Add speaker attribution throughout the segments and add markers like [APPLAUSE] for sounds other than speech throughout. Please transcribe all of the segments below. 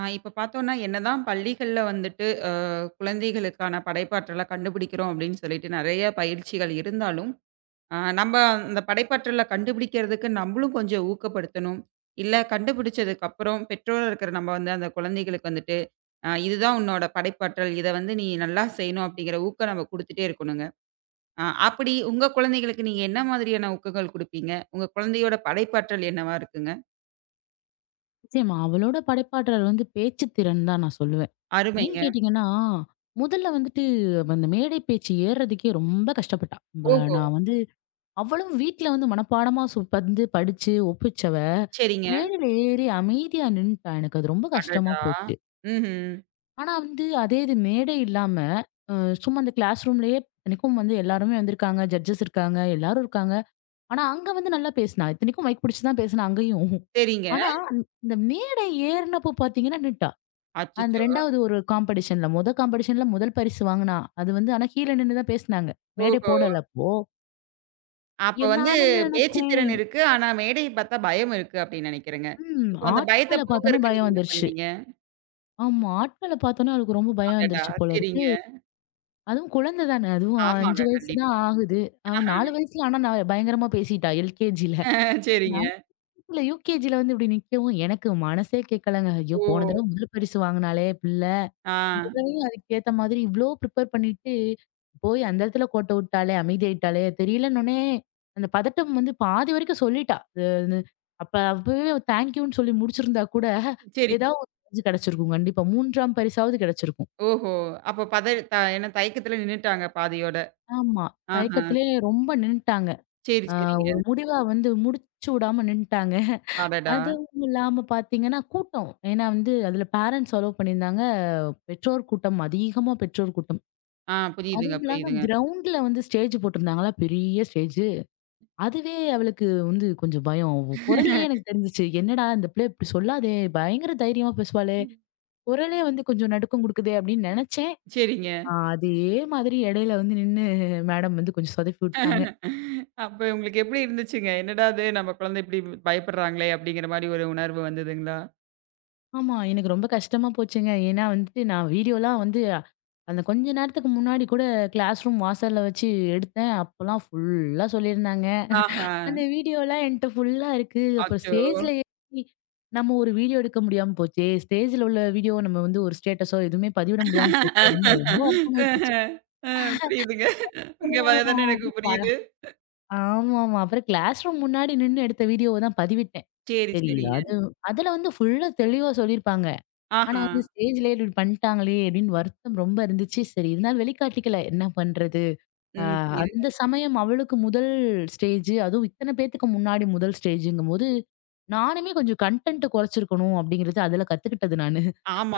Speaker 1: ஆ இப்ப பார்த்தோம்னா, என்னதான் பள்ளிகள்ல வந்துட்டு குழந்தைகளுக்கான படைப்பாற்றல கண்டுபிடிக்கிறோம் அப்படின்னு சொல்லிட்டு நெறைய பயிற்சிகள் இருந்தாலும், நம்ம அந்த படைப்பாற்றல கண்டுபிடிக்கிறதுக்கு நம்மளும் கொஞ்சம் ஊக்கப்படுத்தணும். இல்ல கண்டுபிடிச்சதுக்கு அப்புறம் பெற்றோரா இருக்கிற நம்ம வந்து அந்த குழந்தைகளுக்கு வந்துட்டு, இதுதான் உன்னோட படைப்பாற்றல். இத வந்து நீ நல்லா செய்யணும் அப்படிங்கிற ஊக்கம் நம்ம குடுத்துட்டே இருக்கணுங்க. அப்படி உங்க குழந்தைகளுக்கு நீங்க என்ன மாதிரியான ஊக்கங்கள் குடுப்பீங்க? உங்க குழந்தையோட படைப்பாற்றல் என்னவா இருக்குங்க?
Speaker 2: நிச்சயமா. அவளோட படைப்பாற்றல் வந்து பேச்சு திறன் தான் நான் சொல்லுவேன். ஏன்னு
Speaker 1: அருமைங்க.
Speaker 2: கேட்டீங்கன்னா, முதல்ல வந்துட்டு அவ அந்த மேடை பேச்சு ஏறுறதுக்கே ரொம்ப கஷ்டப்பட்டா. வ
Speaker 1: ஓஹோ!
Speaker 2: நான் வந்து அவளும் வீட்ல வந்து மனப்பாடமா வந்து படிச்சு ஒப்பிச்சவ,
Speaker 1: சரிங்க.
Speaker 2: மேடையில ஏறி அமைதியா நின்னுட்டா. எனக்கு அது ரொம்ப கஷ்டமா
Speaker 1: அடடா!
Speaker 2: போச்சு.
Speaker 1: ம்ஹ்ம்.
Speaker 2: ஆனா வந்து அதே இது மேடை இல்லாம, அ சும்மா அந்த கிளாஸ் ரூம்லயே இத்தனைக்கும் வந்து எல்லாருமே வந்திருக்காங்க, ஜட்ஜஸ் இருக்காங்க, எல்லாரும் இருக்காங்க. ஆனா அங்க வந்து நல்லா பேசினா. இத்தனைக்கும் மைக் பிடிச்சு தான் பேசினா அங்கேயும்.
Speaker 1: சரிங்க.
Speaker 2: ஆனா இந்த மேடை ஏறினப்போ பார்த்தீங்கன்னா நின்னுட்டா. அந்த
Speaker 1: அச்சச்சோ!
Speaker 2: 2வது ஒரு காம்படிஷன்ல, மொத காம்படிஷன்ல முதல் பரிசு வாங்குனா. அது வந்து ஆனா கீழ நின்னு தான் பேசுனாங்க. மேடை
Speaker 1: ஓஹோ!
Speaker 2: போடல அப்போ.
Speaker 1: அப்ப வந்து
Speaker 2: நான் என்ன
Speaker 1: பேச்சு திறன்
Speaker 2: நெனச்சேன்,
Speaker 1: இருக்கு. ஆனா மேடைய பார்த்தா பயம் இருக்கு அப்படின்னு நெனைக்கிறேங்க.
Speaker 2: ம்
Speaker 1: இப்போ அந்த பயத்த
Speaker 2: ஆட்கள பார்த்தோனே
Speaker 1: போக்குறதுக்கு நீங்க
Speaker 2: பயம்
Speaker 1: என்ன
Speaker 2: வந்துருச்சு.
Speaker 1: பண்ணீங்க?
Speaker 2: ஆமா. ஆட்கள பார்த்தோனே அவளுக்கு ரொம்ப பயம்
Speaker 1: அடடா!
Speaker 2: வந்துருச்சு போல
Speaker 1: சரிங்க.
Speaker 2: இருக்கு. அதுவும் குழந்தை தானே. அதுவும்
Speaker 1: ஆமாங்க.
Speaker 2: 5 வயசு
Speaker 1: கண்டிப்பா.
Speaker 2: தான் ஆகுது. அவ
Speaker 1: ஆஹ.
Speaker 2: 4 வயசுல ஆனா நான் பயங்கரமா பேசிட்டா எல்கேஜில.
Speaker 1: சரிங்க.
Speaker 2: 4ல யுகேஜில வந்து இப்டி நிக்கவும் எனக்கு மனசே கேட்கலங்க. ஐயோ!
Speaker 1: ஓ!
Speaker 2: போன தடவ முதல் பரிசு வாங்குனாளே பிள்ள.
Speaker 1: ஆ.
Speaker 2: முதலையும் அதுக்கேத்த மாதிரி இவ்ளோ ப்ரிப்பேர் பண்ணிட்டு, போய் அந்த இடத்துல கோட்ட விட்டாளே! அமைதியாயிட்டாளே! தெரியலன்னோனே, அந்த பதட்டம் வந்து பாதி வரைக்கும் சொல்லிட்டா. அது அது அப்ப அப்பவே தேங்க் யூன்னு சொல்லி முடிச்சிருந்தா கூட,
Speaker 1: சரி.
Speaker 2: ஏதாவது ஒரு பரிசு கிடைச்சிருக்கும் கண்டிப்பா. 3ஆம் பரிசாவது கிடைச்சிருக்கும்.
Speaker 1: ஓஹோ! அப்போ பத த என்ன தயக்கத்துல நின்னுட்டாங்க பாதியோட.
Speaker 2: ஆமா.
Speaker 1: ஆஹ.
Speaker 2: தயக்கத்திலே ரொம்ப நின்னுட்டாங்க.
Speaker 1: சரி,
Speaker 2: அ ஒரு
Speaker 1: சரிங்க.
Speaker 2: முடிவா வந்து முடிச்சு விடாம நின்னுட்டாங்க.
Speaker 1: அடடா!
Speaker 2: அதுவும் இல்லாம பார்த்தீங்கன்னா, கூட்டம். ஏன்னா வந்து, அதுல பேரண்ட்ஸ் அலோவ் பண்ணியிருந்தாங்க. பெற்றோர் கூட்டம் அதிகமா பெற்றோர் கூட்டம்.
Speaker 1: ஆ புரியுதுங்க,
Speaker 2: அதுவும் இல்லாம
Speaker 1: புரியுதுங்க.
Speaker 2: கிரவுண்ட்ல வந்து ஸ்டேஜ் போட்டிருந்தாங்களா, பெரிய ஸ்டேஜு. அதுவே அவளுக்கு வந்து கொஞ்சம் பயம். அவ குரல்லயே எனக்கு தெரிஞ்சுச்சு. என்னடா இந்த பிள்ளை இப்படி சொல்லாதே! பயங்கர தைரியமா பேசுவாளே! குரலே வந்து கொஞ்சம் நடுக்கம் குடுக்குதே! அப்படின்னு நினைச்சேன்.
Speaker 1: சரிங்க.
Speaker 2: ஆ அதே மாதிரி இடையில வந்து நின்னு மேடம் வந்து கொஞ்சம் சொதப்பி விட்டாங்க.
Speaker 1: அப்ப உங்களுக்கு எப்படி இருந்துச்சுங்க? என்னடா இது நம்ம குழந்தை இப்படி பயப்படுறாங்களே அப்படிங்கிற மாரி ஒரு உணர்வு வந்ததுங்களா?
Speaker 2: ஆமா, எனக்கு ரொம்ப கஷ்டமா போச்சுங்க. ஏன்னா வந்துட்டு நான் வீடியோலாம் வந்து அந்த கொஞ்ச நேரத்துக்கு முன்னாடி கூட கிளாஸ் ரூம் வாசல்ல வச்சு எடுத்தேன். அப்பலாம் ஃபுல்லா சொல்லியிருந்தாங்க.
Speaker 1: ஆஹா!
Speaker 2: அந்த வீடியோலாம் என்ட்ட ஃபுல்லா இருக்கு. அப்புறம்
Speaker 1: அச்சோ!
Speaker 2: ஸ்டேஜ்ல ஏறி நம்ம ஒரு வீடியோ எடுக்க முடியாம போச்சே! ஸ்டேஜ்ல உள்ள வீடியோவ நம்ம வந்து ஒரு ஸ்டேட்டஸோ எதுவுமே பதிவிட முடியாம போச்சே! அப்படின்னு ரொம்ப வருத்தமாயி போச்சு.
Speaker 1: ஆஹா. ஆ புரியுதுங்க. உங்க
Speaker 2: அப்புறம்
Speaker 1: வேதனை எனக்கு
Speaker 2: வந்து
Speaker 1: புரியுது.
Speaker 2: ஆமாமா. அப்புறம் கிளாஸ் ரூம் முன்னாடி நின்னு எடுத்த வீடியோவ தான் பதிவிட்டேன்.
Speaker 1: சரி,
Speaker 2: சரி ம்.
Speaker 1: சரிங்க.
Speaker 2: அதுல வந்து ஃபுல்லா தெளிவா சொல்லியிருப்பாங்க. ஆனா
Speaker 1: ஆஹா.
Speaker 2: வந்து ஸ்டேஜ்லயே இப்படி பண்ணிட்டாங்களே! அப்படின்னு வருத்தம் ரொம்ப இருந்துச்சு. சரி இருந்தாலும் வெளிக்காட்டிக்கல. என்ன பண்றது? அ
Speaker 1: ம்
Speaker 2: ம்.
Speaker 1: புரியுதுங்க.
Speaker 2: அந்த சமயம் அவளுக்கு முதல் ஸ்டேஜ். அதுவும் இத்தன பேத்துக்கு முன்னாடி முதல் ஸ்டேஜ்ங்கும்போது, நானுமே கொஞ்சம் கன்டென்ட்ட குறைச்சிருக்கணும் அப்படிங்கிறது அதுல கத்துக்கிட்டது நானு.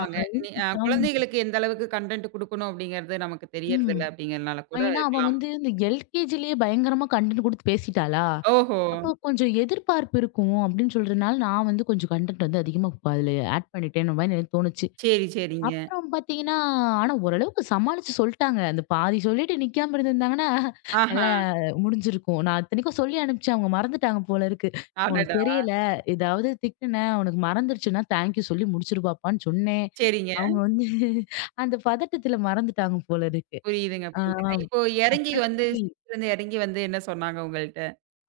Speaker 2: அ
Speaker 1: நீ குழந்தைகளுக்கு எந்த அளவுக்கு கன்டென்ட் குடுக்கணும் அப்படிங்கிறது நமக்கு
Speaker 2: ம்.
Speaker 1: தெரியறதில்ல அப்படிங்கிறனால கூட
Speaker 2: ஏன்னா அவ
Speaker 1: இருக்கலாம்.
Speaker 2: வந்து இந்த எல்கேஜிலேயே பயங்கரமா கன்டென்ட் குடுத்து பேசிட்டாளா,
Speaker 1: ஓஹோ!
Speaker 2: அப்போ கொஞ்சம் எதிர்பார்ப்பு இருக்கும் அப்படின்னு சொல்றதுனால, நான் வந்து கொஞ்சம் கன்டென்ட் வந்து அதிகமா இப்ப அதுல ஆட் பண்ணிட்டேன்னு மாரி எனக்கு தோணுச்சு.
Speaker 1: சரி, சரிங்க.
Speaker 2: அப்புறம் பாத்தீங்கன்னா, ஆனா ஓரளவுக்கு சமாளிச்சு சொல்ட்டாங்க. அந்த பாதி சொல்லிட்டு நிக்காம இருந்திருந்தாங்கன்னா,
Speaker 1: ஆஹா.
Speaker 2: நல்லா முடிஞ்சிருக்கும். நான் இத்தனைக்கும் சொல்லி அனுப்பிச்சேன். அவங்க மறந்துட்டாங்க போல இருக்கு. "உனக்கு
Speaker 1: அடடா!
Speaker 2: தெரியல. ஏதாவது திட்டுனேன், உனக்கு மறந்துருச்சுன்னா, தேங்க்யூ சொல்லி முடிச்சிரு பாப்பான்னு" சொன்னேன்.
Speaker 1: சரிங்க.
Speaker 2: அவங்க வந்து அந்த பதட்டத்துல மறந்துட்டாங்க போல இருக்கு.
Speaker 1: புரியுதுங்க,
Speaker 2: ஆ
Speaker 1: புரியுதுங்க. இப்போ இறங்கி
Speaker 2: அப்புறம்
Speaker 1: வந்து
Speaker 2: சரி
Speaker 1: ஸ்டேஜ்லருந்து இறங்கி வந்து என்ன சொன்னாங்க உங்கள்ட்ட?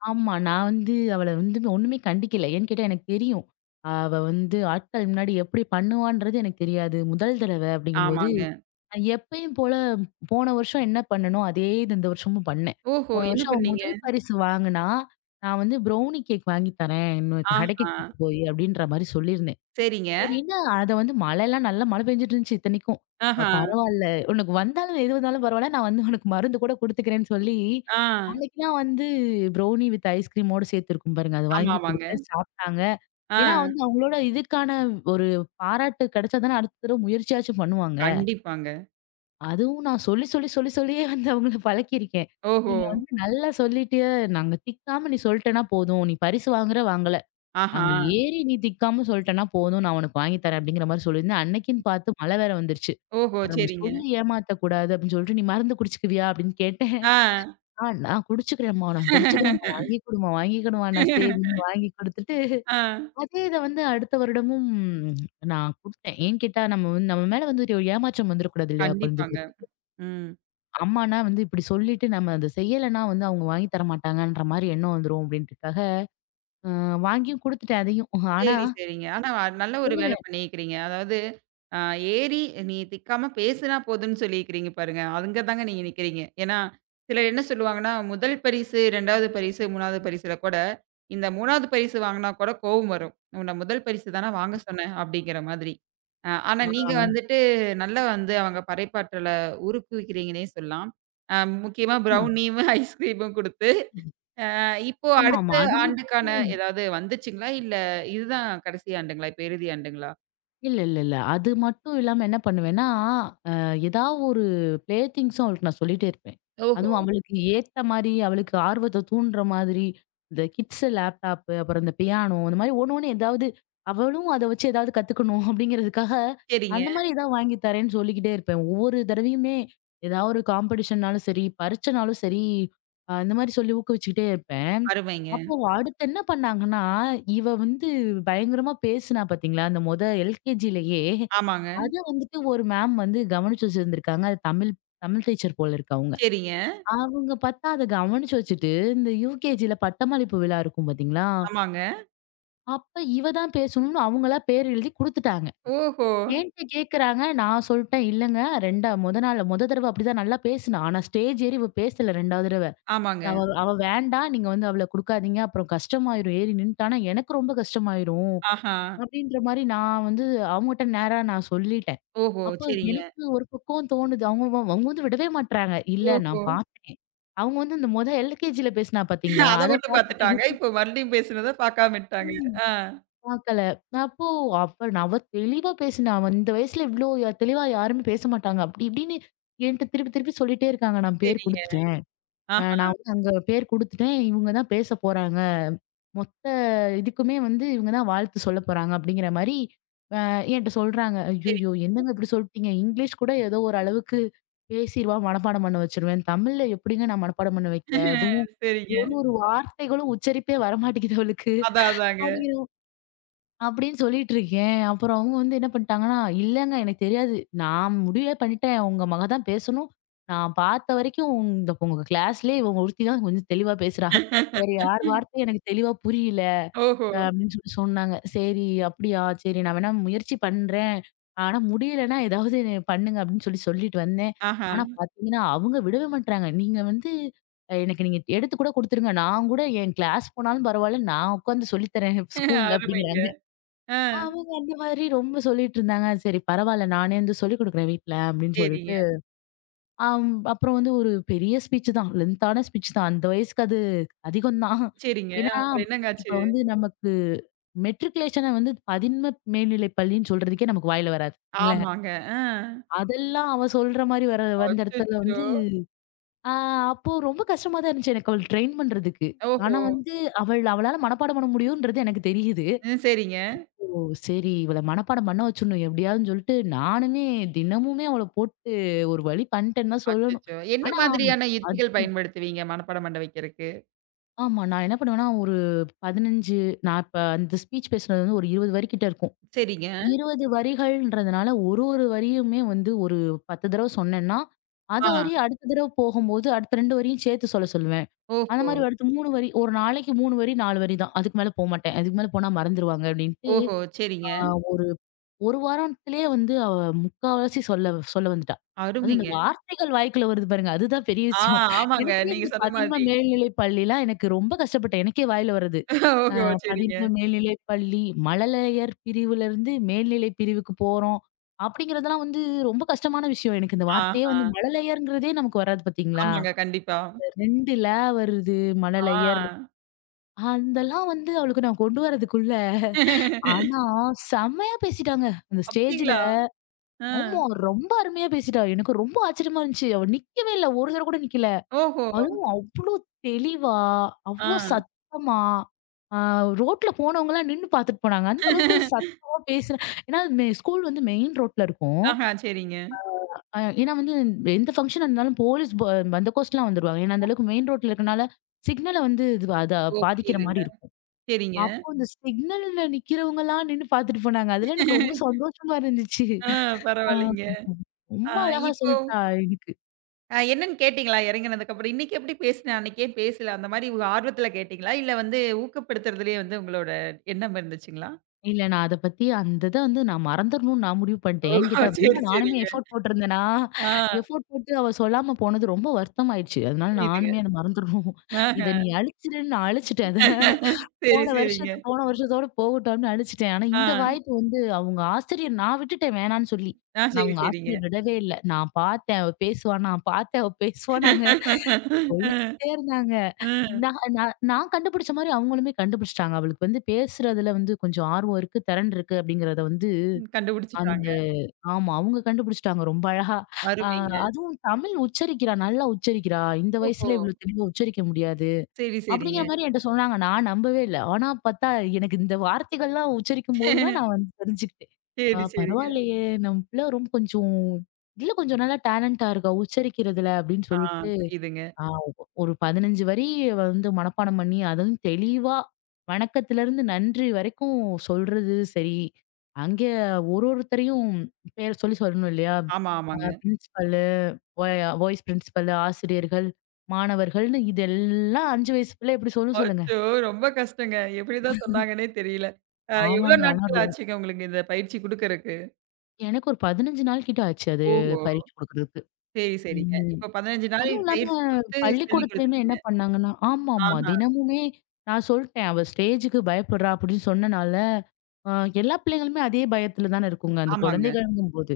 Speaker 2: ஆமா. நான் வந்து அவள வந்து ஒண்ணுமே கண்டிக்கல. ஏன்னு கேட்டா எனக்கு தெரியும். அவ வந்து ஆட்கள் முன்னாடி எப்படி பண்ணுவான்றது எனக்கு தெரியாது. முதல் தடவ அப்படிங்கும்போது
Speaker 1: ஆமாங்க.
Speaker 2: எப்பயும் போல போன வருஷம் என்ன பண்ணனோ, அதே இது இந்த வருஷமும் பண்ணேன்.
Speaker 1: ஓஹோ!
Speaker 2: போன
Speaker 1: என்ன
Speaker 2: வருஷம் அவ
Speaker 1: பண்ணீங்க?
Speaker 2: முதல் பரிசு வாங்குனா, நான் வந்து ப்ரௌனி கேக் வாங்கி தரேன், உனக்கு கடைக்கு
Speaker 1: ஆஹா.
Speaker 2: கூட்டு போய் அப்படின்ற மாரி சொல்லியிருந்தேன்.
Speaker 1: சரிங்க.
Speaker 2: சரின்னு அத வந்து மழைலாம் நல்லா மழை பெஞ்சுட்டு இருந்துச்சு இத்தனைக்கும். அ
Speaker 1: ஆஹா.
Speaker 2: பரவால்ல, உனக்கு வந்தாலும் எது வந்தாலும் பரவால்ல, நான் வந்து உனக்கு மருந்து கூட குடுத்துக்கிறேன்னு சொல்லி,
Speaker 1: ஆ.
Speaker 2: அன்னைக்குலாம் வந்து ப்ரௌனி வித் ஐஸ்கிரீமோட சேர்த்துருக்கும் பாருங்க. அது
Speaker 1: ஆமா,
Speaker 2: வாங்கி
Speaker 1: ஆமாங்க.
Speaker 2: குடுத்தேன், சாப்ட்டாங்க.
Speaker 1: ஆ.
Speaker 2: ஏன்னா வந்து அவங்களோட இதுக்கான ஒரு பாராட்டு கிடைச்சா தானே அடுத்த தடவ முயற்சியாச்சும் பண்ணுவாங்க.
Speaker 1: கண்டிப்பாங்க.
Speaker 2: அதுவும் நான் சொல்லி, சொல்லி, சொல்லி, சொல்லியே வந்து அவங்கள பழக்கியிருக்கேன்.
Speaker 1: ஓஹோ!
Speaker 2: நீங்க வந்து நல்லா சொல்லிட்டு, நாங்க திக்காம நீ சொல்ட்டன்னா போதும். நீ பரிசு வாங்குற, வாங்கல.
Speaker 1: ஆஹா!
Speaker 2: அங்க ஏறி நீ திக்காம சொல்ட்டன்னா போதும். நான் உனக்கு வாங்கி தரேன் அப்படிங்கிற மாரி சொல்லியிருந்தேன். அன்னைக்குன்னு பார்த்து மழை வேற வந்துருச்சு.
Speaker 1: ஓஹோ!
Speaker 2: அப்புறம் நம்ம
Speaker 1: சரிங்க.
Speaker 2: சொல்லி ஏமாத்தக்கூடாது அப்படின்னு சொல்லிட்டு, "நீ மருந்து குடிச்சுக்குவியா?" அப்படின்னு கேட்டேன்.
Speaker 1: ஆ.
Speaker 2: "ஆ நான் குடிச்சுக்கிறேன்ம்மா, நான் குடிச்சுக்கிறேன்ம்மா. வாங்கி குடும்மா, வாங்கி குடும்மான்னா." சரின்னு வாங்கி குடுத்துட்டு,
Speaker 1: ஆ.
Speaker 2: அதே இத வந்து அடுத்த வருடமும் நான் குடுத்தேன். ஏன்னு கேட்டா, நம்ம வந்து நம்ம மேல வந்து ஒரு ஏமாற்றம் வந்துரக்கூடாது இல்லையா
Speaker 1: கண்டிப்பாங்க.
Speaker 2: குழந்தைகளுக்கு?
Speaker 1: ம்.
Speaker 2: அம்மானா வந்து இப்படி சொல்லிட்டு நம்ம அத செய்யலைன்னா வந்து அவங்க வாங்கி தர மாட்டாங்கன்ற மாரி எண்ணம் வந்துரும் அப்படின்றதுக்காக, அ வாங்கியும் குடுத்துட்டேன் அதையும். ஆனா,
Speaker 1: சரி, சரிங்க. ஆனா நல்ல ஒரு வேலை
Speaker 2: சொல்லுவேன்.
Speaker 1: பண்ணியிருக்கிறீங்க. அதாவது அ ஏறி நீ திக்காம பேசினா போதும்ன்னு சொல்லியிருக்கிறீங்க பாருங்க. அங்க தாங்க நீங்க நிக்கிறீங்க. ஏன்னா, சிலர் என்ன சொல்லுவாங்கன்னா, முதல் பரிசு, 2வது பரிசு, 3வது பரிசுல கூட இந்த 3வது பரிசு வாங்குனா கூட கோவம் வரும். உன்ன முதல் பரிசு தான வாங்க சொன்னேன் அப்படிங்கிற மாதிரி. ஆனா நீங்க
Speaker 2: ஆ,
Speaker 1: வந்துட்டு நல்லா வந்து அவங்க பறைப்பாற்றல உருக்குவிக்கிறீங்கன்னே சொல்லலாம். அ முக்கியமா
Speaker 2: ஆமா.
Speaker 1: ப்ரௌனியும், [LAUGHS] ஐஸ்கிரீமும் குடுத்து. அ இப்போ அடுத்த
Speaker 2: ஆமாமா. அது மட்டும்
Speaker 1: ஆண்டுக்கான ஏதாவது வந்துச்சுங்களா? இல்ல இதுதான் கடைசி ஆண்டுங்களா? இப்ப இறுதி ஆண்டுங்களா?
Speaker 2: இல்ல, இல்ல, இல்ல. அது மட்டும் இல்லாம என்ன பண்ணுவேன்னா, அ ஏதாவது ஒரு ப்ளே திங்ஸும் அவளுக்கு நான் சொல்லிட்டே இருப்பேன்.
Speaker 1: ஓஹோ!
Speaker 2: அதுவும் அவளுக்கு ஏத்த மாரி, அவளுக்கு ஆர்வத்த தூண்டுற மாதிரி, இந்த கிட்ஸ் லேப்டாப்பு, அப்புறம் இந்த பியானோ, இந்த மாரி ஒண்ணு, ஒண்ணு ஏதாவது அவளும் அத வச்சு ஏதாவது கத்துக்கணும் [LAUGHS] அப்படிங்கிறதுக்காக,
Speaker 1: சரிங்க.
Speaker 2: அந்த மாரி ஏதாவது வாங்கி தரேன்னு சொல்லிக்கிட்டே இருப்பேன். ஒவ்வொரு தடவையுமே ஏதாவது ஒரு காம்படிஷன்னாலும் சரி, பரீட்சைனாலும் சரி, இந்த மாரி சொல்லி ஊக்குவிச்சுக்கிட்டே இருப்பேன்.
Speaker 1: அருமைங்க.
Speaker 2: அப்போ அடுத்து என்ன பண்ணாங்கன்னா, இவ வந்து பயங்கரமா பேசுனா பாத்தீங்களா? அந்த மொத எல்கேஜிலயே,
Speaker 1: ஆமாங்க.
Speaker 2: அத வந்துட்டு ஒரு மேம் வந்து கவனிச்சு வச்சிருந்திருக்காங்க. அது தமிழ் தமிழ் டீச்சர் போல இருக்கு அவங்க.
Speaker 1: சரிங்க.
Speaker 2: அவங்க பார்த்தா அத கவனிச்சு வச்சுட்டு, இந்த யுகேஜில பட்டமளிப்பு விழா இருக்கும் பாத்தீங்களா?
Speaker 1: ஆமாங்க.
Speaker 2: அப்ப இவ தான் பேசணும்னு அவங்களா பேர் எழுதி குடுத்துட்டாங்க.
Speaker 1: ஓஹோ!
Speaker 2: என்ட்ட கேட்கறாங்க. நான் சொல்ட்டேன், இல்லங்க 2 மொத நாள் மொத தடவ அப்படிதான் நல்லா பேசுனா. ஆனா ஸ்டேஜ் ஏறி இவ பேசல 2வது தடவ.
Speaker 1: ஆமாங்க.
Speaker 2: அவ அவ வேண்டாம். நீங்க வந்து அவள குடுக்காதீங்க. அப்புறம் கஷ்டமாயிரும். ஏறி நின்னுட்டானா எனக்கு ரொம்ப கஷ்டமாயிரும்.
Speaker 1: ஆஹா!
Speaker 2: அப்படின்ற மாரி நான் வந்து அவங்கட்ட நேரா நான் சொல்லிட்டேன்.
Speaker 1: ஓஹோ!
Speaker 2: அப்போ
Speaker 1: சரிங்க.
Speaker 2: எனக்கு ஒரு பக்கம் தோணுது. அவங்க அவங்க வந்து விடவே மாட்றாங்க. இல்ல
Speaker 1: ஓஹோ!
Speaker 2: நான் பார்த்தேன். அவங்க வந்து இந்த மொத எல்கேஜில பேசினா பார்த்தீங்களா?
Speaker 1: அத
Speaker 2: அத
Speaker 1: மட்டும் பாத்துட்டாங்க.
Speaker 2: பார்த்துட்டு
Speaker 1: இப்ப மறுபடியும் பேசுனத பாக்காம விட்டாங்க.
Speaker 2: ம்
Speaker 1: ஆ,
Speaker 2: பார்க்கல. அப்போ நான் அவ தெளிவா பேசினா. அவ இந்த வயசுல இவ்ளோ தெளிவா யாருமே பேச மாட்டாங்க. அப்படி இப்படின்னு என்ட்ட திருப்பி திருப்பி சொல்லிட்டே இருக்காங்க. நான் பேர்
Speaker 1: சரிங்க.
Speaker 2: குடுத்துட்டேன்.
Speaker 1: ஆஹா.
Speaker 2: நான் வந்து அங்க பேர் குடுத்துட்டேன். இவங்க தான் பேச போறாங்க. மொத்த இதுக்குமே வந்து இவங்க தான் வாழ்த்து சொல்லப் போறாங்க அப்படிங்கிற மாரி அ என்ட்ட சொல்றாங்க.
Speaker 1: சரிங்க,
Speaker 2: ஐய்யய்யோ! என்னங்க இப்படி சொல்ட்டீங்க? இங்கிலீஷ் கூட ஏதோ ஒரு அளவுக்கு பேசிருவா, மனப்பாடம் பண்ண வச்சுருவேன். தமிழ்ல எப்படிங்க நான் மனப்பாடம் பண்ண வைக்க? அதுவும்
Speaker 1: சரிங்க.
Speaker 2: ஒரு ஒரு வார்த்தைகளும் உச்சரிப்பே வரமாட்டேங்குது அவளுக்கு.
Speaker 1: அதான், அதாங்க.
Speaker 2: அப்படிங்கிற அப்படின்னு சொல்லிட்டு இருக்கேன். அப்புறம் அவங்க வந்து என்ன பண்ணிட்டாங்கன்னா, "இல்லங்க எனக்கு தெரியாது. நான் முடிவே பண்ணிட்டேன். உங்க மக தான் பேசணும். நான் பார்த்த வரைக்கும் இந்த உங்க கிளாஸ்லயே இவ ஒருத்தி தான் கொஞ்சம் தெளிவா பேசுறா. வேற யார் வார்த்தையும் எனக்கு தெளிவா புரியல."
Speaker 1: ஓஹோ!
Speaker 2: அப்படின்னு சொன்னாங்க. சரி அப்படியா! சரி நான் வேணா முயற்சி பண்றேன். ஆனா முடியலன்னா ஏதாவது பண்ணுங்க அப்படின்னு சொல்லிட்டு வந்தேன்.
Speaker 1: ஆஹா.
Speaker 2: ஆனா பார்த்தீங்கன்னா, அவங்க விடவே மாட்றாங்க. நீங்க வந்து எனக்கு நீங்க எடுத்து கூட குடுத்துருங்க. நான் கூட என் கிளாஸ் போனாலும் பரவால்ல. நான் உட்காந்து சொல்லி தரேன் ஸ்கூல்ல
Speaker 1: அருமைங்க.
Speaker 2: அப்படிங்கிறாங்க.
Speaker 1: ஆ,
Speaker 2: அவங்க அந்த மாதிரி ரொம்ப சொல்லிட்டு இருந்தாங்க. சரி பரவால்ல. நானே வந்து சொல்லிக் குடுக்குறேன் வீட்ல அப்படின்னு
Speaker 1: சரிங்க,
Speaker 2: சொல்லிட்டு ஆம். அப்புறம் வந்து ஒரு பெரிய ஸ்பீச் தான். லென்த்தான ஸ்பீச் தான். அந்த வயசுக்கு அது அதிகம் தான்.
Speaker 1: சரிங்க.
Speaker 2: ஏன்னா,
Speaker 1: அப்புறம் என்னங்க
Speaker 2: இப்ப
Speaker 1: ஆச்சு?
Speaker 2: வந்து நமக்கு மெட்ரிகுலேஷன வந்து 11 மேல்நிலை பள்ளின்னு சொல்றதுக்கே நமக்கு வாயில வராது. இல்ல.
Speaker 1: ஆமாங்க. ஆ.
Speaker 2: அதெல்லாம் அவ சொல்ற மாரி வர வந்த இடத்துல
Speaker 1: அச்சச்சோ!
Speaker 2: வந்து ஆ அப்போ ரொம்ப கஷ்டமா தான் இருந்துச்சு எனக்கு அவள ட்ரெயின் பண்றதுக்கு. ஆனா
Speaker 1: ஓஹோ!
Speaker 2: வந்து அவளால மனப்பாடம் பண்ண முடியும்ன்றது எனக்கு தெரியுது.
Speaker 1: ம், சரிங்க.
Speaker 2: ஓ! சரி இவள மனப்பாடம் பண்ண வச்சுடணும் எப்படியாதுன்னு சொல்லிட்டு நானுமே தினமுமே அவள போட்டு ஒரு வழி பண்ணிட்டேன்னு தான் சொல்லணும்.
Speaker 1: அச்சச்சோ! என்ன
Speaker 2: ஆனா
Speaker 1: மாதிரியான யுக்திகள் பயன்படுத்துவீங்க மனப்பாடம் பண்ண வைக்கிறக்கு?
Speaker 2: ஆமா. நான் என்ன பண்ணுவேன்னா, ஒரு 15 நான் இப்ப அந்த ஸ்பீச் பேசுனது வந்து ஒரு 20 வரி கிட்ட இருக்கும்.
Speaker 1: சரிங்க.
Speaker 2: 20 வரிகள்ன்றதுனால, ஒரு ஒரு வரியுமே வந்து ஒரு 10 தடவ சொன்னேன்னா, அத
Speaker 1: ஆ.
Speaker 2: வரி அடுத்த தடவ போகும்போது, அடுத்த 2 வரியும் சேர்த்து சொல்ல சொல்லுவேன். அந்த
Speaker 1: ஓஹோ!
Speaker 2: மாரி அடுத்து 3 வரி, ஒரு நாளைக்கு 3 வரி, 4 வரி தான். அதுக்கு மேல போமாட்டேன். அதுக்கு மேல போனா மறந்துருவாங்க அப்டின்ட்டு,
Speaker 1: ஓஹோ! சரிங்க.
Speaker 2: அ ஒரு வாரத்திலேயே வந்து அவ முக்காவாசி சொல்ல சொல்ல வந்துட்டா. அதுவும் இந்த
Speaker 1: அருமைங்க.
Speaker 2: வார்த்தைகள் வாய்க்குள்ள வருது பாருங்க, அதுதான் பெரிய
Speaker 1: ஆ,
Speaker 2: விஷயம்.
Speaker 1: ஆமாங்க.
Speaker 2: எனக்கே
Speaker 1: நீங்க
Speaker 2: இந்த
Speaker 1: சொன்ன மாதிரி.
Speaker 2: 11ஆம் மேல்நிலைப் பள்ளிலாம் எனக்கு ரொம்ப கஷ்டப்பட்டேன். எனக்கே வாயில வர்றது.
Speaker 1: ஓஹோ! சரிங்க.
Speaker 2: பதின்ம மேல்நிலை பள்ளி, மழலையர் பிரிவுலருந்து மேல்நிலை பிரிவுக்கு போறோம். அப்படிங்கிறதெல்லாம் வந்து ரொம்ப கஷ்டமான விஷயம். எனக்கு இந்த வார்த்தையே
Speaker 1: ஆஹா.
Speaker 2: வந்து மழலையர்ங்கிறதே நமக்கு வராது பார்த்தீங்களா?
Speaker 1: ஆமாங்க. கண்டிப்பா.
Speaker 2: 2 ல வருது
Speaker 1: ஆ.
Speaker 2: மழலையர். அதெல்லாம் வந்து அவளுக்கு நான் கொண்டு வரதுக்குள்ள, ஆனா செம்மையா பேசிட்டாங்க. அந்த ஸ்டேஜ்ல.
Speaker 1: அப்படிங்களா? ஆ.
Speaker 2: ஆமா ரொம்ப அருமையா பேசிட்டா. எனக்கு ரொம்ப ஆச்சரியமா இருந்துச்சு. அவ நிக்கவே இல்ல. ஒரு தடவ கூட நிக்கல.
Speaker 1: ஓஹோ!
Speaker 2: அதுவும் அவ்ளோ தெளிவா,
Speaker 1: ஆ.
Speaker 2: அவ்ளோ சத்தமா, ஆ ரோட்ல போனவங்கலாம் நின்னு பார்த்துட்டு போனாங்க. அந்த அளவுக்கு சத்தமா பேசுன ஏன்னா ஸ்கூல் வந்து மெயின் ரோட்ல இருக்கும்.
Speaker 1: ஆஹா, சரிங்க.
Speaker 2: ஏன்னா வந்து எந்த ஃபங்ஷன் இருந்தாலும் போலீஸ் பந்தோபஸ்துலாம் வந்துருவாங்க. ஏன்னா அந்த அளவுக்கு மெயின் ரோட்ல இருக்கனால, சிக்னல வந்து இது அத
Speaker 1: ஓ!
Speaker 2: பாதிக்கிற
Speaker 1: புரியுதுங்க.
Speaker 2: மாரி இருக்கும்.
Speaker 1: சரிங்க.
Speaker 2: அப்போ அந்த சிக்னல்ல நிக்கிறவங்கலாம் நின்னு பார்த்துட்டு போனாங்க. அதெல்லாம் எனக்கு ரொம்ப சந்தோஷமா இருந்துச்சு.
Speaker 1: ஆ
Speaker 2: ஆ
Speaker 1: பரவாயில்லைங்க. ஆ
Speaker 2: ரொம்ப அழகா
Speaker 1: இப்போ
Speaker 2: சொல்ட்டா எனக்கு.
Speaker 1: என்னன்னு கேட்டீங்களா? இறங்குனதுக்கப்புறம், இன்னைக்கு எப்படி பேசினேன், அன்னைக்கே பேசல அந்த மாரி உங்க ஆர்வத்துல கேட்டீங்களா? இல்ல வந்து ஊக்கப்படுத்துறதுலயே வந்து உங்களோட எண்ணம் இருந்துச்சுங்களா?
Speaker 2: இல்ல நான் அத பத்தி அந்த இத வந்து நான் மறந்துரணும்னு நான் முடிவு பண்ணிட்டேன். ஏன்னு
Speaker 1: ஓ!
Speaker 2: கேட்டா ரொம்ப
Speaker 1: சரி,
Speaker 2: நானுமே
Speaker 1: சரிங்க.
Speaker 2: எஃபோர்ட் போட்டிருந்தேனா,
Speaker 1: ஆ
Speaker 2: எஃபோர்ட் போட்டு அவ சொல்லாம போனது ரொம்ப வருத்தமாயிடுச்சு. அதனால
Speaker 1: புரியுதுங்க.
Speaker 2: நானுமே அத மறந்துரணும்.
Speaker 1: ஆஹ.
Speaker 2: இத நீ அழிச்சிடுன்னு நான் அழிச்சிட்டேன் அத.
Speaker 1: சரி, சரிங்க.
Speaker 2: போன வருஷத்தோட போகட்டும்னு அழிச்சிட்டேன். ஆனா
Speaker 1: ஆ.
Speaker 2: இந்த வாய்ப்பு வந்து அவங்க ஆசிரியர் நான் விட்டுட்டேன் வேணான்னு சொல்லி.
Speaker 1: ஆ
Speaker 2: ஆனா
Speaker 1: சரி,
Speaker 2: அவங்க
Speaker 1: சரிங்க.
Speaker 2: ஆசிரியர் விடவே இல்ல. நான் பார்த்தேன் அவ பேசுவான்னு
Speaker 1: அ,
Speaker 2: சொல்லிட்டே இருந்தாங்க.
Speaker 1: அ.
Speaker 2: நான் நான் நான் கண்டுபிடிச்ச மாரி அவங்களுமே கண்டுபிடிச்சுட்டாங்க. அவளுக்கு வந்து பேசுறதுல வந்து கொஞ்சம் ஆர்வம் இருக்கு, திறன் இருக்கு அப்படிங்கிறத வந்து
Speaker 1: கண்டுபிடிச்சுட்டாங்க.
Speaker 2: அந்த ஆமா. அவங்க கண்டுபிடிச்சுட்டாங்க ரொம்ப அழகா. அ
Speaker 1: அருமைங்க.
Speaker 2: அதுவும் தமிழ் உச்சரிக்கிறா, நல்லா உச்சரிக்கிறா. இந்த
Speaker 1: ஓஹோ!
Speaker 2: வயசுல இவ்வளோ தெளிவா உச்சரிக்க முடியாது.
Speaker 1: சரி, சரிங்க.
Speaker 2: அப்படிங்கிற மாரி என்ட்ட சொன்னாங்க. நான் நம்பவே இல்ல. ஆனா பார்த்தா எனக்கு இந்த வார்த்தைகள்லாம் உச்சரிக்கும்போது தான் நான் வந்து தெரிஞ்சுக்கிட்டேன். ஆ
Speaker 1: சரி, சரிங்க.
Speaker 2: பரவாயில்லையே! நம்ம பிள்ள ரொம்ப கொஞ்சம், இதுல கொஞ்சம் நல்லா டேலண்டா இருக்கா உச்சரிக்கிறதுல அப்படின்னு
Speaker 1: ஆ
Speaker 2: சொல்லிட்டு
Speaker 1: புரியுதுங்க.
Speaker 2: ஆ ஒரு 15 வரி வந்து மனப்பாடம் பண்ணி, அதுவும் தெளிவா வணக்கத்திலருந்து நன்றி வரைக்கும் சொல்றது சரி. அங்கே ஒரு ஒருத்தரையும் பேர சொல்லி சொல்லணும் இல்லையா?
Speaker 1: ஆமா, ஆமாங்க.
Speaker 2: பிரின்சிபலு, வைஸ் பிரின்சிபல், ஆசிரியர்கள், மாணவர்கள்னு இதெல்லாம் 5 வயசு பிள்ளை எப்படி சொல்லும் சொல்லுங்க?
Speaker 1: அச்சோ! ரொம்ப கஷ்டங்க. எப்படிதான் சொன்னாங்கன்னே தெரியல. எவ்வளோ
Speaker 2: ஆமாங்க. ஆனா
Speaker 1: நாட்கள் ஆச்சுங்க உங்களுக்கு இந்த பயிற்சி குடுக்கறக்கு?
Speaker 2: எனக்கு ஒரு 15 நாள் கிட்ட ஆச்சு அது
Speaker 1: ஓஹோ!
Speaker 2: பரீட்சை குடுக்குறதுக்கு.
Speaker 1: சரி, சரிங்க.
Speaker 2: ம்.
Speaker 1: இப்ப 15 நாள்
Speaker 2: அதுவும் இல்லாம
Speaker 1: பயிற்சி குடுத்து சொல்லிக்
Speaker 2: பள்ளிக்கூடத்துலயுமே என்ன
Speaker 1: குடுத்துட்டீங்க.
Speaker 2: பண்ணாங்கன்னா ஆமாமா.
Speaker 1: ஆஹா.
Speaker 2: தினமுமே நான் சொல்ட்டேன். அவ ஸ்டேஜுக்கு பயப்படுறா அப்படின்னு சொன்னனால, அ எல்லா பிள்ளைங்களுமே அதே பயத்துல தானே இருக்குங்க. அந்த
Speaker 1: ஆமாங்க.
Speaker 2: குழந்தைகள்ங்கும்போது.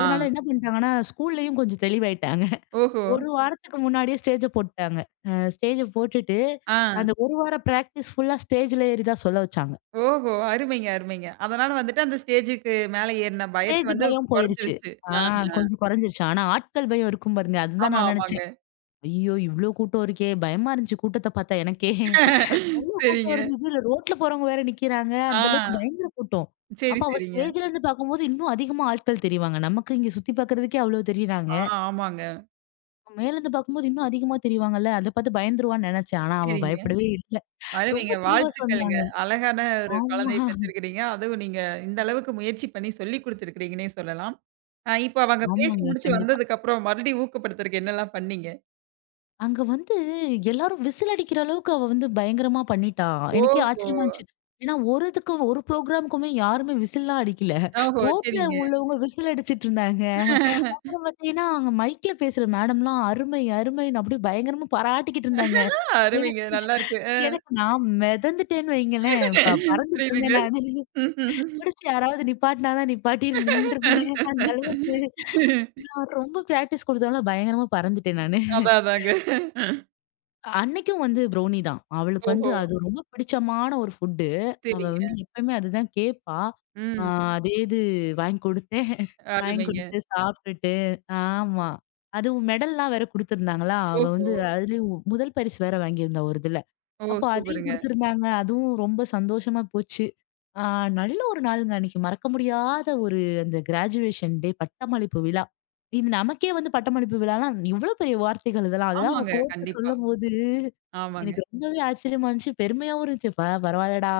Speaker 1: ஆ.
Speaker 2: என்ன பண்ணிட்டாங்கன்னா, ஸ்கூல்லயும் கொஞ்சம் தெளிவாயிட்டாங்க.
Speaker 1: ஓஹோ!
Speaker 2: ஒரு வாரத்துக்கு முன்னாடியே ஸ்டேஜ போட்டுட்டாங்க. அ ஸ்டேஜ போட்டுட்டு,
Speaker 1: ஆ.
Speaker 2: அந்த ஒரு வார பிராக்டிஸ் ஃபுல்லா ஸ்டேஜ்ல ஏறி தான் சொல்ல வச்சாங்க.
Speaker 1: ஓஹோ! அருமைங்க, அருமைங்க. அதனால வந்துட்டு அந்த ஸ்டேஜுக்கு மேல ஏறுன பயத்த
Speaker 2: ஸ்டேஜ்
Speaker 1: வந்து
Speaker 2: பயம் போயிருச்சு.
Speaker 1: கொறஞ்சிருச்சு.
Speaker 2: ஆ
Speaker 1: ஆ.
Speaker 2: கொஞ்சம் குறைஞ்சிருச்சு. ஆனா ஆட்கள் பயம் இருக்கும் பாருங்க. அதுதான்
Speaker 1: ஆமா,
Speaker 2: நான்
Speaker 1: ஆமாங்க.
Speaker 2: நினைச்சேன். ஐயோ! இவ்ளோ கூட்டம் இருக்கே! பயமா இருந்துச்சு கூட்டத்த பார்த்தா எனக்கே. அவ்ளோ கூட்டம்
Speaker 1: சரிங்க.
Speaker 2: இருந்தது. இதுல ரோட்ல போறவங்க வேற நிக்கிறாங்க. அந்த அளவுக்கு
Speaker 1: ஆ.
Speaker 2: பயங்கர கூட்டம்.
Speaker 1: சரி,
Speaker 2: அப்ப அவ
Speaker 1: சரிங்க.
Speaker 2: ஸ்டேஜ்ல இருந்து பார்க்கும்போது இன்னும் அதிகமா ஆட்கள் தெரிவாங்க. நமக்கு இங்க சுத்தி பார்க்கறதுக்கே அவ்ளோ தெரியிறாங்க.
Speaker 1: ஆ ஆமாங்க.
Speaker 2: மேல இருந்து பார்க்கும்போது இன்னும் அதிகமா தெரிவாங்கல்ல. அத பார்த்து பயந்துருவான்னு நெனச்சேன். ஆனா அவ
Speaker 1: சரிங்க.
Speaker 2: பயப்படவே இல்ல. ரொம்ப
Speaker 1: அருமைங்க.
Speaker 2: தெளிவா
Speaker 1: வாழ்த்துக்கள்ங்க.
Speaker 2: சொன்னாங்க.
Speaker 1: அழகான ஒரு
Speaker 2: ஆமா.
Speaker 1: குழந்தைய பெத்திருக்கிறீங்க. அதுவும் நீங்க இந்த அளவுக்கு முயற்சி பண்ணி சொல்லிக் குடுத்துருக்கிறீங்கன்னே சொல்லலாம். இப்ப அவங்க பேசி
Speaker 2: ஆமாங்க.
Speaker 1: முடிச்சு
Speaker 2: கண்டிப்பா.
Speaker 1: வந்ததுக்கப்புறம் மறுபடியும் ஊக்கப்படுத்துறக்கு என்னலாம் பண்ணீங்க?
Speaker 2: அங்க வந்து எல்லாரும் விசில் அடிக்கிற அளவுக்கு அவ வந்து பயங்கரமா பண்ணிட்டா. எனக்கே
Speaker 1: ஓஹோ!
Speaker 2: ஆச்சரியமா இருந்துச்சு. ஏன்னா ஒரு இதுக்கும் ஒரு ப்ரோகிராமுக்குமே யாருமே விசில்லாம் அடிக்கல.
Speaker 1: ஓஹோ!
Speaker 2: ரோட்ல
Speaker 1: சரிங்க.
Speaker 2: உள்ளவங்க விசில் அடிச்சிட்டு இருந்தாங்க. அப்புறம் பார்த்தீங்கன்னா, அங்க மைக்ல பேசுற மேடம்லாம் அருமை, அருமைன்னு அப்படியே பயங்கரமா பாராட்டிக்கிட்டு இருந்தாங்க.
Speaker 1: அருமைங்க.
Speaker 2: எனக்கு
Speaker 1: நல்லா இருக்கு.
Speaker 2: எனக்கு நான் மிதந்துட்டேன்னு வைங்களேன். பறந்துட்டு
Speaker 1: புரியுதுங்க.
Speaker 2: இருந்தேன் நானு.
Speaker 1: ம்ஹும்.
Speaker 2: புடிச்சு யாராவது நிப்பாட்டினா தான் நிப்பாட்டி இருந்து நின்றுருப்பேன். அந்த அளவுக்கு நான் ரொம்ப பிராக்டிஸ் குடுத்தனால பயங்கரமா பறந்துட்டேன் நானு.
Speaker 1: அதான் அதாங்க.
Speaker 2: அன்னைக்கும் வந்து ப்ரௌனி தான். அவளுக்கு வந்து
Speaker 1: ஓஹோ!
Speaker 2: அது ரொம்ப பிடிச்சமான ஒரு ஃபுட்டு. அவ
Speaker 1: சரிங்க.
Speaker 2: வந்து எப்பயுமே அதுதான் கேட்பா. ஆ
Speaker 1: ம்.
Speaker 2: அதே இது வாங்கி குடுத்தேன். [LAUGHS] வாங்கி
Speaker 1: அருமைங்க.
Speaker 2: குடுத்து சாப்ட்டுட்டு ஆமா. அதுவும் மெடல்லாம் வேற குடுத்துருந்தாங்களா, அவ
Speaker 1: ஓஹோ!
Speaker 2: வந்து அதுலயும் முதல் பரிசு வேற வாங்கியிருந்தா ஒரு இதுல.
Speaker 1: ஓ!
Speaker 2: அப்போ அதையும்
Speaker 1: சூப்பருங்க.
Speaker 2: குடுத்துருந்தாங்க. அதுவும் ரொம்ப சந்தோஷமா போச்சு. ஆ நல்ல ஒரு நாளுங்க அன்னைக்கு. மறக்க முடியாத ஒரு அந்த கிராஜுவேஷன் டே பட்டமளிப்பு விழா. இது நமக்கே வந்து பட்டமளிப்பு விழாலாம் இவ்ளோ பெரிய வார்த்தைகள் இதெல்லாம். அதெல்லாம் அவ
Speaker 1: ஆமாங்க.
Speaker 2: கோர்த்து
Speaker 1: கண்டிப்பா.
Speaker 2: சொல்லும்போது
Speaker 1: ஆமாங்க.
Speaker 2: எனக்கு ரொம்பவே ஆச்சரியமா இருந்துச்சு. பெருமையாவும் இருந்துச்சு. பரவாயில்லடா!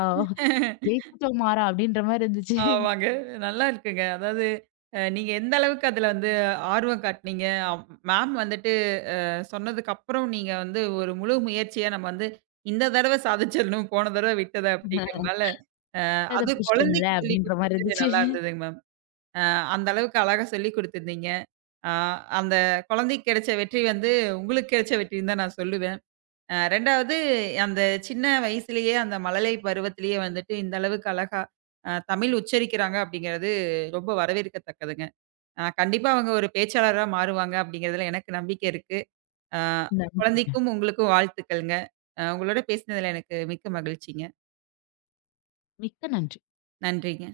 Speaker 2: ஜெயிச்சுட்டோம் மாறா! அப்படின்ற மாரி இருந்துச்சு.
Speaker 1: ஆமாங்க. நல்லா இருக்குங்க. அதாவது நீங்க எந்த அளவுக்கு அதுல வந்து ஆர்வம் காட்டுனீங்க. மேம் வந்துட்டு சொன்னதுக்கு அப்புறம் நீங்க வந்து ஒரு முழு முயற்சியா நம்ம வந்து இந்த தடவ சாதிச்சிரணும், போன தடவ விட்டத
Speaker 2: [LAUGHS]
Speaker 1: அப்படிங்கிறதுனால, அ
Speaker 2: பட்டத
Speaker 1: அது
Speaker 2: பிடிச்சிட்டோம்ல!
Speaker 1: குழந்தைக்கு சொல்லிக்
Speaker 2: அப்படின்ற மாரி
Speaker 1: குடுத்தது
Speaker 2: இருந்துச்சு.
Speaker 1: நல்லா இருந்ததுங்க மேம். அ அந்த அளவுக்கு அழகா சொல்லிக் குடுத்துருந்தீங்க. அ அந்த குழந்தைக்கு கிடைச்ச வெற்றி வந்து உங்களுக்கு கிடைச்ச வெற்றின்னு தான் நான் சொல்லுவேன். 2வது அந்த சின்ன வயசுலயே அந்த மழலை பருவத்திலேயே வந்துட்டு, இந்த அளவுக்கு அழகா தமிழ் உச்சரிக்கிறாங்க அப்படிங்கிறது ரொம்ப வரவேற்கத்தக்கதுங்க. கண்டிப்பா அவங்க ஒரு பேச்சாளரா மாறுவாங்க அப்படிங்கிறதுல எனக்கு நம்பிக்கை இருக்கு. அ
Speaker 2: நன்றிங்க.
Speaker 1: குழந்தைக்கும் உங்களுக்கும் வாழ்த்துக்கள்ங்க. உங்களோட பேசினதுல எனக்கு மிக்க மகிழ்ச்சிங்க.
Speaker 2: மிக்க நன்றி.
Speaker 1: நன்றிங்க.